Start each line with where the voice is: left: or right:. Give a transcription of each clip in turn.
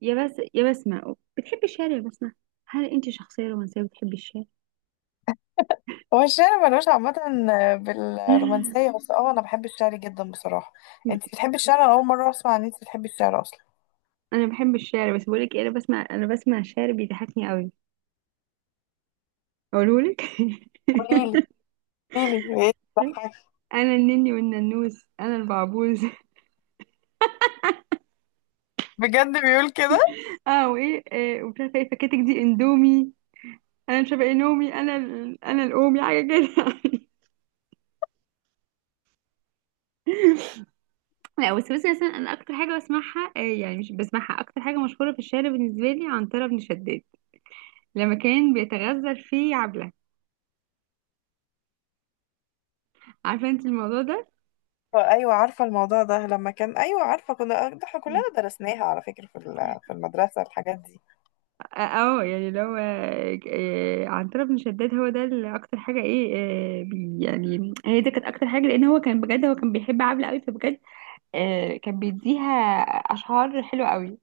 right: يا بس يا بسمة، بتحبي الشعر يا بسمة؟ هل انت شخصية رومانسية بتحبي الشعر؟
left: هو الشعر ملوش عامة بالرومانسية، بس اه أنا بحب الشعر جدا بصراحة. انت بتحبي الشعر؟ أنا أول مرة أسمع إن انت بتحبي الشعر أصلا.
right: انا بحب الشعر، بس بقولك ايه، انا بسمع الشعر بيضحكني قوي. اقولهولك.
left: قوليلي، قوليلي ايه بتضحك.
right: انا النني والننوس انا البعبوز.
left: بجد بيقول كده؟
right: اه، وايه؟ ومش عارفه ايه فكاتك دي اندومي. انا مش عارفه ايه نومي. انا الامي حاجه كده. لا، بس مثلا انا اكتر حاجه بسمعها، يعني مش بسمعها. اكتر حاجه مشهوره في الشعر بالنسبه لي، عنتره بن شداد لما كان بيتغزل في عبله. عارفه انت الموضوع ده؟
left: أيوة عارفة الموضوع ده، لما كان، أيوة عارفة، كنا ده احنا كلنا درسناها على فكرة في المدرسة الحاجات دي.
right: اه، يعني لو عنترة بن شداد هو ده اللي اكتر حاجه ايه. آه، بي يعني هي دي كانت اكتر حاجه، لان هو كان بجد هو كان بيحب عبله قوي، فبجد كان بيديها اشعار حلوه قوي.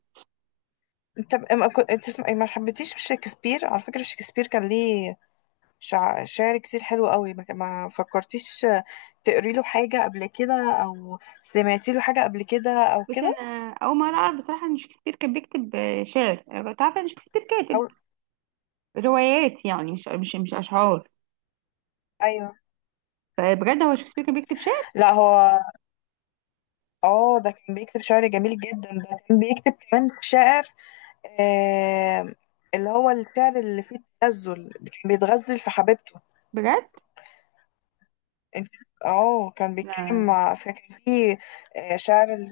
left: ما كنت بتسمعي، ما حبيتيش شكسبير؟ على فكرة شكسبير كان ليه شعر كتير حلو قوي، ما فكرتيش تقري له حاجة قبل كده، أو سمعتي له حاجة قبل كده أو
right: بس
left: كده؟
right: انا اول مره اعرف بصراحه ان شكسبير كان بيكتب شعر. أنا كنت عارفه ان شكسبير كاتب
left: أو
right: روايات، يعني مش اشعار.
left: أيوة.
right: فبجد هو شكسبير كان بيكتب شعر؟
left: لا هو اه، ده كان بيكتب شعر جميل جدا. ده كان بيكتب كمان شعر آه، اللي هو الشعر اللي فيه التنزل، كان بيتغزل في حبيبته.
right: بجد؟
left: انت، اه كان
right: لا،
left: بيتكلم مع، فكان فيه شعر.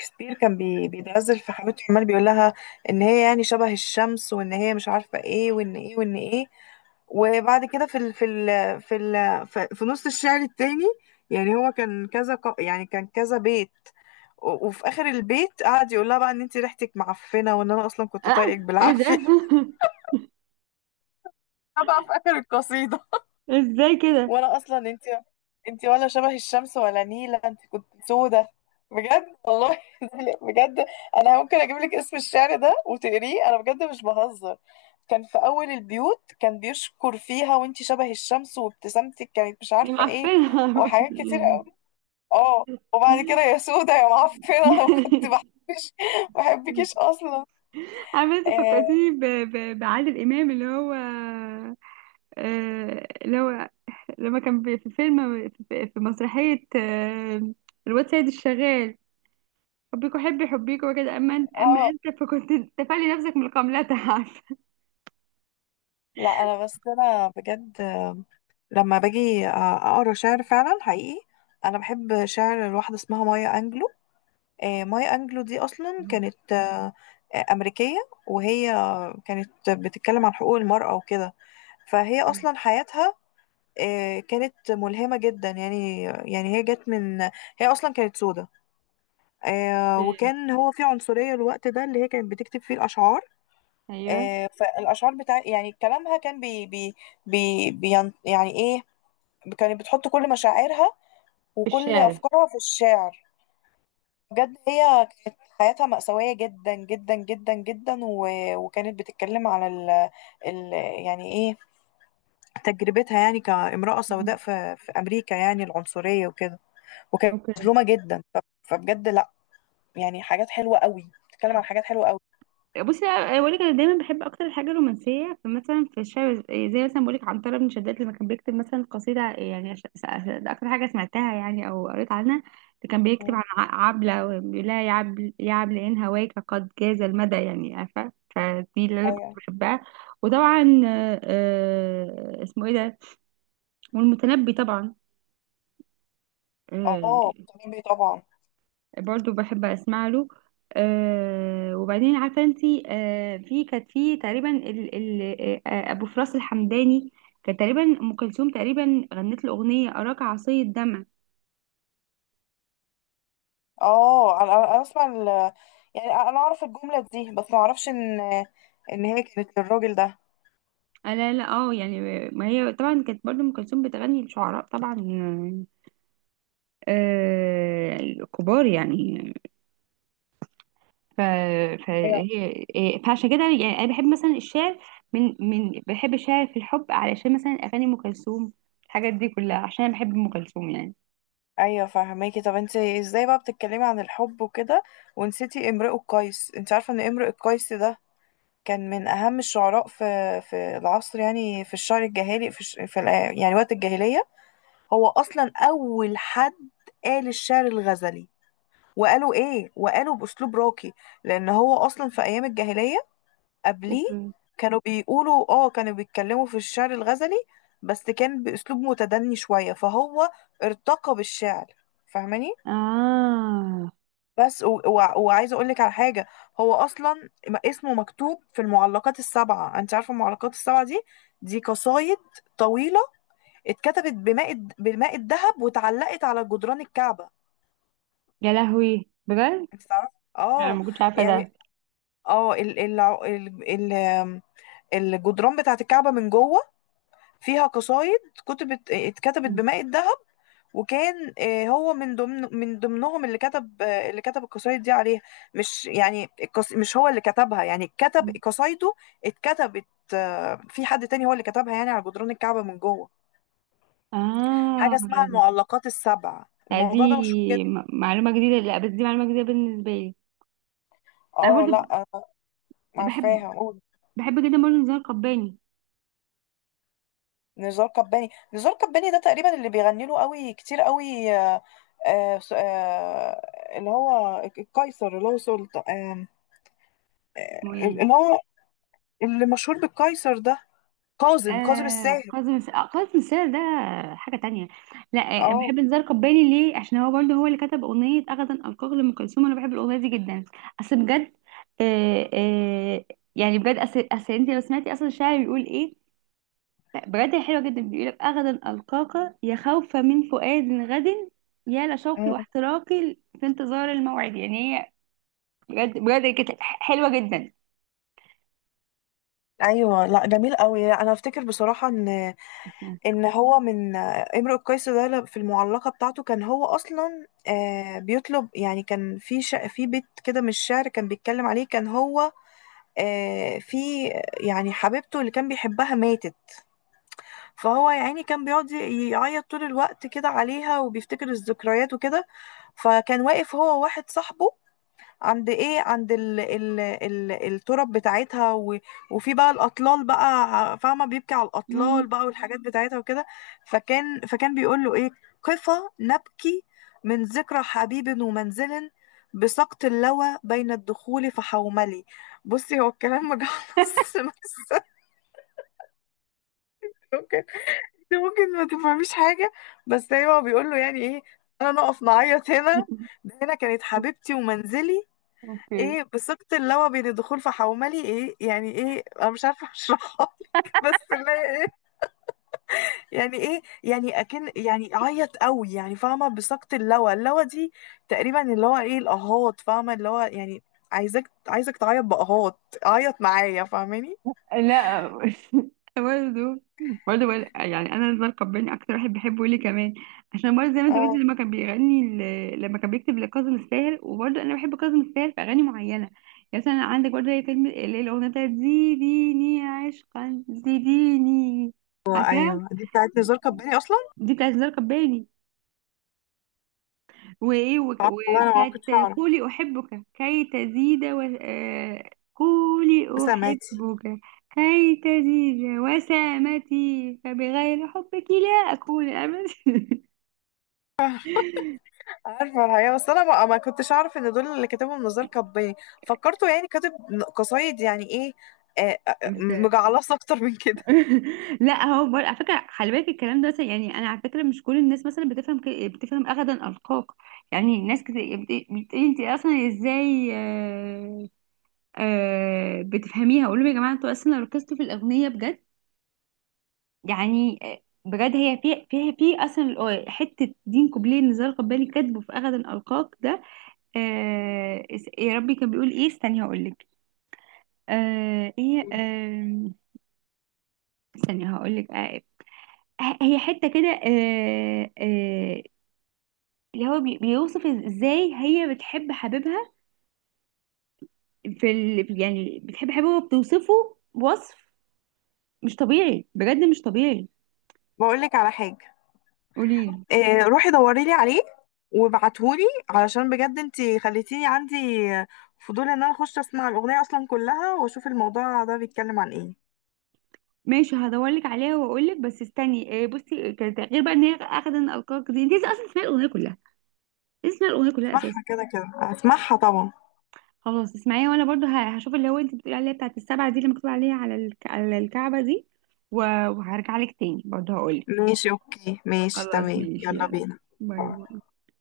left: شكسبير كان بيتغزل في حبيبته، عمال بيقول لها ان هي يعني شبه الشمس، وان هي مش عارفة ايه، وان ايه وان ايه. وبعد كده في نص الشعر التاني، يعني هو كان كذا يعني كان كذا بيت، وفي اخر البيت قعد يقول لها بقى ان انت ريحتك معفنه، وان انا اصلا كنت
right: اه،
left: طايقك
right: ايه ده؟
left: بالعافيه. أنا بقى في اخر القصيده،
right: ازاي كده؟
left: وانا اصلا، انت، انت ولا شبه الشمس ولا نيله، انت كنت سودة. بجد والله. بجد، انا ممكن اجيب لك اسم الشعر ده وتقريه، انا بجد مش بهزر. كان في اول البيوت كان بيشكر فيها، وانت شبه الشمس وابتسامتك كانت مش
right: دي
left: عارفه ايه،
right: معفنه!
left: وحاجات كتير قوي. اه، وبعد كده يا سودة يا معفنه. انا ما كنت بحبش. ما بحبكيش اصلا.
right: عارفه انت
left: آه.
right: فكرتيني بعادل امام، اللي هو اللي هو لما كان في فيلم في مسرحيه، الواد سيد الشغال. حبيكوا، حبيكوا وكده. اما انت اما
left: اه
right: انت فكنت تفلي نفسك من القملة. عارفه؟
left: لا انا بس انا بجد، لما باجي اقرا شعر فعلا حقيقي، انا بحب شعر لواحده اسمها مايا انجلو. مايا انجلو دي اصلا
right: مم.
left: كانت امريكيه، وهي كانت بتتكلم عن حقوق المراه وكده. فهي اصلا حياتها كانت ملهمه جدا، يعني هي جت من، هي اصلا كانت سودة، وكان هو في عنصريه الوقت ده اللي هي كانت بتكتب فيه الاشعار.
right: ايوه،
left: فالاشعار بتاع يعني كلامها كان بي بين يعني ايه، كانت بتحط كل مشاعرها
right: في
left: وكل
right: الشارع.
left: افكارها في الشعر. بجد هي كانت حياتها مأساوية جدا جدا جدا جدا، و... وكانت بتتكلم على ال... يعني ايه، تجربتها يعني كامرأة سوداء
right: مم.
left: في... في أمريكا، يعني العنصرية وكده. وكانت
right: اوكي.
left: مظلومة جدا، ف... فبجد لا، يعني حاجات حلوة قوي، بتتكلم عن حاجات حلوة قوي.
right: بصي، أنا بقولك، انا دايما بحب اكتر الحاجه الرومانسيه. فمثلا في الشعر، زي مثلا بقولك عنتره بن شداد لما كان بيكتب مثلا قصيده، يعني ده اكتر حاجه سمعتها يعني، او قريت عنها. ده كان بيكتب
left: مم.
right: عن عبله، وبيقول لها: يا عبل يا عبل، ان هواك قد جاز المدى. يعني عارفه؟ فدي اللي انا كنت
left: ايوه،
right: بحبها. وطبعا اسمه ايه ده، والمتنبي طبعا.
left: اه
right: آه،
left: بتعمل بيه طبعا.
right: برضو بحب اسمع له. وبعدين عارفه انتي، في كانت في تقريبا ال ابو فراس الحمداني. كان تقريبا ام كلثوم تقريبا غنت له اغنيه اراك عصي الدمع.
left: اه انا انا أنا اسمع ال... يعني انا اعرف الجملة دي، بس ما اعرفش ان ان هي كانت للراجل ده.
right: لا، لا، اه يعني. ما هي طبعا كانت برضو ام كلثوم بتغني لشعراء طبعا، كبار يعني. ف
left: أيوة.
right: فهي إيه، فعشان كده يعني انا بحب مثلا الشعر. من بحب الشعر في الحب، علشان مثلا اغاني ام كلثوم، الحاجات دي كلها، عشان انا بحب ام كلثوم يعني.
left: ايوه فهماكي. طب انت ازاي بقى بتتكلمي عن الحب وكده ونسيتي امرؤ القيس؟ انت عارفة ان امرؤ القيس ده كان من اهم الشعراء في في العصر، يعني في الشعر الجاهلي، في, الش... في ال... يعني وقت الجاهلية. هو اصلا اول حد قال الشعر الغزلي، وقالوا ايه، وقالوا باسلوب راقي. لان هو اصلا في ايام الجاهلية قبليه
right: اوكي.
left: كانوا بيقولوا اه، كانوا بيتكلموا في الشعر الغزلي، بس كان بأسلوب متدني شوية، فهو ارتقى بالشعر، فاهماني؟
right: اه
left: بس وعايزة أقولك على حاجة. هو أصلا اسمه مكتوب في المعلقات السبعة. أنت عارفة المعلقات السبعة دي؟ دي قصايد طويلة اتكتبت بالماء الذهب، واتعلقت على جدران الكعبة.
right: يا لهوي، بجد؟
left: أنت تعرفي؟
right: لا،
left: اه،
right: ما كنتش عارفه
left: يعني
right: ده.
left: اه الجدران بتاعت الكعبة من جوه فيها قصايد كتبت، اتكتبت بماء الذهب. وكان هو من ضمن من ضمنهم اللي كتب، اللي كتب القصايد دي عليها. مش يعني مش هو اللي كتبها، يعني كتب قصايده، اتكتبت في حد تاني هو اللي كتبها يعني على جدران الكعبة من جوه.
right: اه،
left: حاجة اسمها المعلقات السبع.
right: لا دي
left: الموضوع ده مشهور جدا.
right: معلومه جديده. لا بس دي معلومه جديده بالنسبه لي. انا
left: اه لا
right: برضه
left: أنا،
right: ب- بحب
left: عارفاها؟ قول.
right: بحب جدا برضه نزار قباني.
left: نزار قباني؟ نزار قباني ده تقريبا اللي بيغني له قوي كتير قوي اللي هو القيصر اللي هو سلطان،
right: اسمه ايه؟
left: اللي هو اللي مشهور بالقيصر ده، كاظم الساهر.
right: كاظم الساهر ده حاجه تانية. لا بحب
left: اه.
right: نزار قباني ليه؟ عشان هو برضه هو اللي كتب اغنيه اغدا القاك لام كلثوم. انا بحب الاغنيه دي جدا. اصل بجد، آه آه يعني بجد اصل انت لو سمعتي اصلا الشاعر بيقول ايه. لا بجد، هي حلوة جدا. بيقولك: أغدا ألقاك، يا خوفا من فؤاد غد، يا لشوقي
left: مم.
right: واحتراقي في انتظار الموعد. يعني هي بجد بجد كانت حلوة جدا.
left: ايوه لا جميل قوي. انا افتكر بصراحه ان ان هو من امرؤ القيس ده، في المعلقه بتاعته كان هو اصلا بيطلب يعني، كان في في بيت كده من الشعر كان بيتكلم عليه، كان هو في، يعني حبيبته اللي كان بيحبها ماتت، فهو يا عيني كان بيقعد، يعيط طول الوقت كده عليها، وبيفتكر الذكريات وكده. فكان واقف هو وواحد صاحبه عند ايه، عند ال التراب بتاعتها، و... وفي بقى الاطلال بقى، فاهمه، بيبكي على
right: مم.
left: الاطلال بقى والحاجات بتاعتها وكده. فكان بيقول له ايه، قفا نبكي من ذكرى حبيب ومنزل، بسقط اللوى بين الدخول فحوملي. بصي هو الكلام مجعلص بس، ممكن، ممكن ما تفهميش حاجه، بس ايوه هو بيقول له يعني ايه، انا نقف نعيط هنا، ده هنا كانت حبيبتي ومنزلي.
right: اوكي.
left: ايه بثقة اللوى بين الدخول في حوملي، ايه يعني ايه، انا مش عارفة اشرحها لك بس اللي هي ايه يعني ايه، يعني اكن يعني عيط قوي يعني، فاهمة؟ بثقة اللوى، اللوى دي تقريبا اللي هو ايه الاهات، فاهمة اللي هو يعني، عايزك عايزك تعيط باهات، عيط معايا، فاهماني؟
right: لا. برضه برضه يعني انا رضا القباني اكتر واحد بحبه ليه كمان. عشان برضه زي ما انت قلت،
left: اه
right: لما كان لما كان بيكتب لكاظم الساهر. وبرضه انا بحب كاظم الساهر في اغاني معينه. يعني مثلا عندك برضه زي فيلم اللي هي الاغنيه بتاعت زيديني عشقا زيديني. عارفاها؟
left: ايوه دي بتاعت نزار قباني اصلا.
right: دي بتاعت رضا القباني. وايه،
left: والله انا ما كنتش
right: وبتاعت
left: اعرف.
right: قولي احبك كي تزيد و... آه، قولي
left: سمعتي؟
right: احبك كي تزيد وسامتي، فبغير حبك لا اكون ابدا.
left: عارفة الحقيقة بس أنا ما كنتش أعرف إن دول اللي كاتبهم نزار قباني. فكرته يعني كاتب قصايد يعني إيه
right: ف-
left: مجعلصة أكتر من كده.
right: لا، هو على فكره خلي بالك الكلام ده مثلا، يعني انا على فكره مش كل الناس مثلا بتفهم اغدا القاك. يعني ناس كتير بتقولي انت اصلا ازاي بتفهميها. اقول لهم: يا جماعه انتوا اصلا لو ركزتوا في الاغنيه بجد. يعني بجد هي فيها اصلا حته دين كوبليه اللي زال قبالي كاتبه في اغد القاك ده. يا ربي، كان بيقول ايه؟ استني هقول لك. آه ايه آه استني هقول لك. هي حته كده، اللي هو بيوصف ازاي هي بتحب حبيبها. يعني بتحب حبيبها وبتوصفه وصف مش طبيعي، بجد مش طبيعي.
left: بقول لك على حاجة.
right: قوليلي.
left: روحي دوري لي عليه وابعتهولي، علشان بجد انتي خليتيني عندي فضول إن أنا أخش أسمع الأغنية أصلا كلها، وأشوف الموضوع ده بيتكلم عن إيه.
right: ماشي، هدورلك عليها واقولك. بس استني إيه؟ بصي، غير بقى ان هي اخدة ان القاك دي، انت لسه اصلا اسمعي الاغنيه كلها، لسه اسمعي الاغنيه كلها اساسا.
left: أسمعها كده كده، أسمعها طبعا.
right: خلاص اسمعيها، وانا برضو هشوف اللي هو انت بتقولي عليها بتاعت السبعه دي اللي مكتوب عليها على على الكعبه دي. و- وهرجع لك تاني برضو هقولك.
left: ماشي أوكي، ماشي
right: خلاص
left: تمام،
right: ماشي،
left: يلا
right: يلا
left: بينا.
right: باي باي.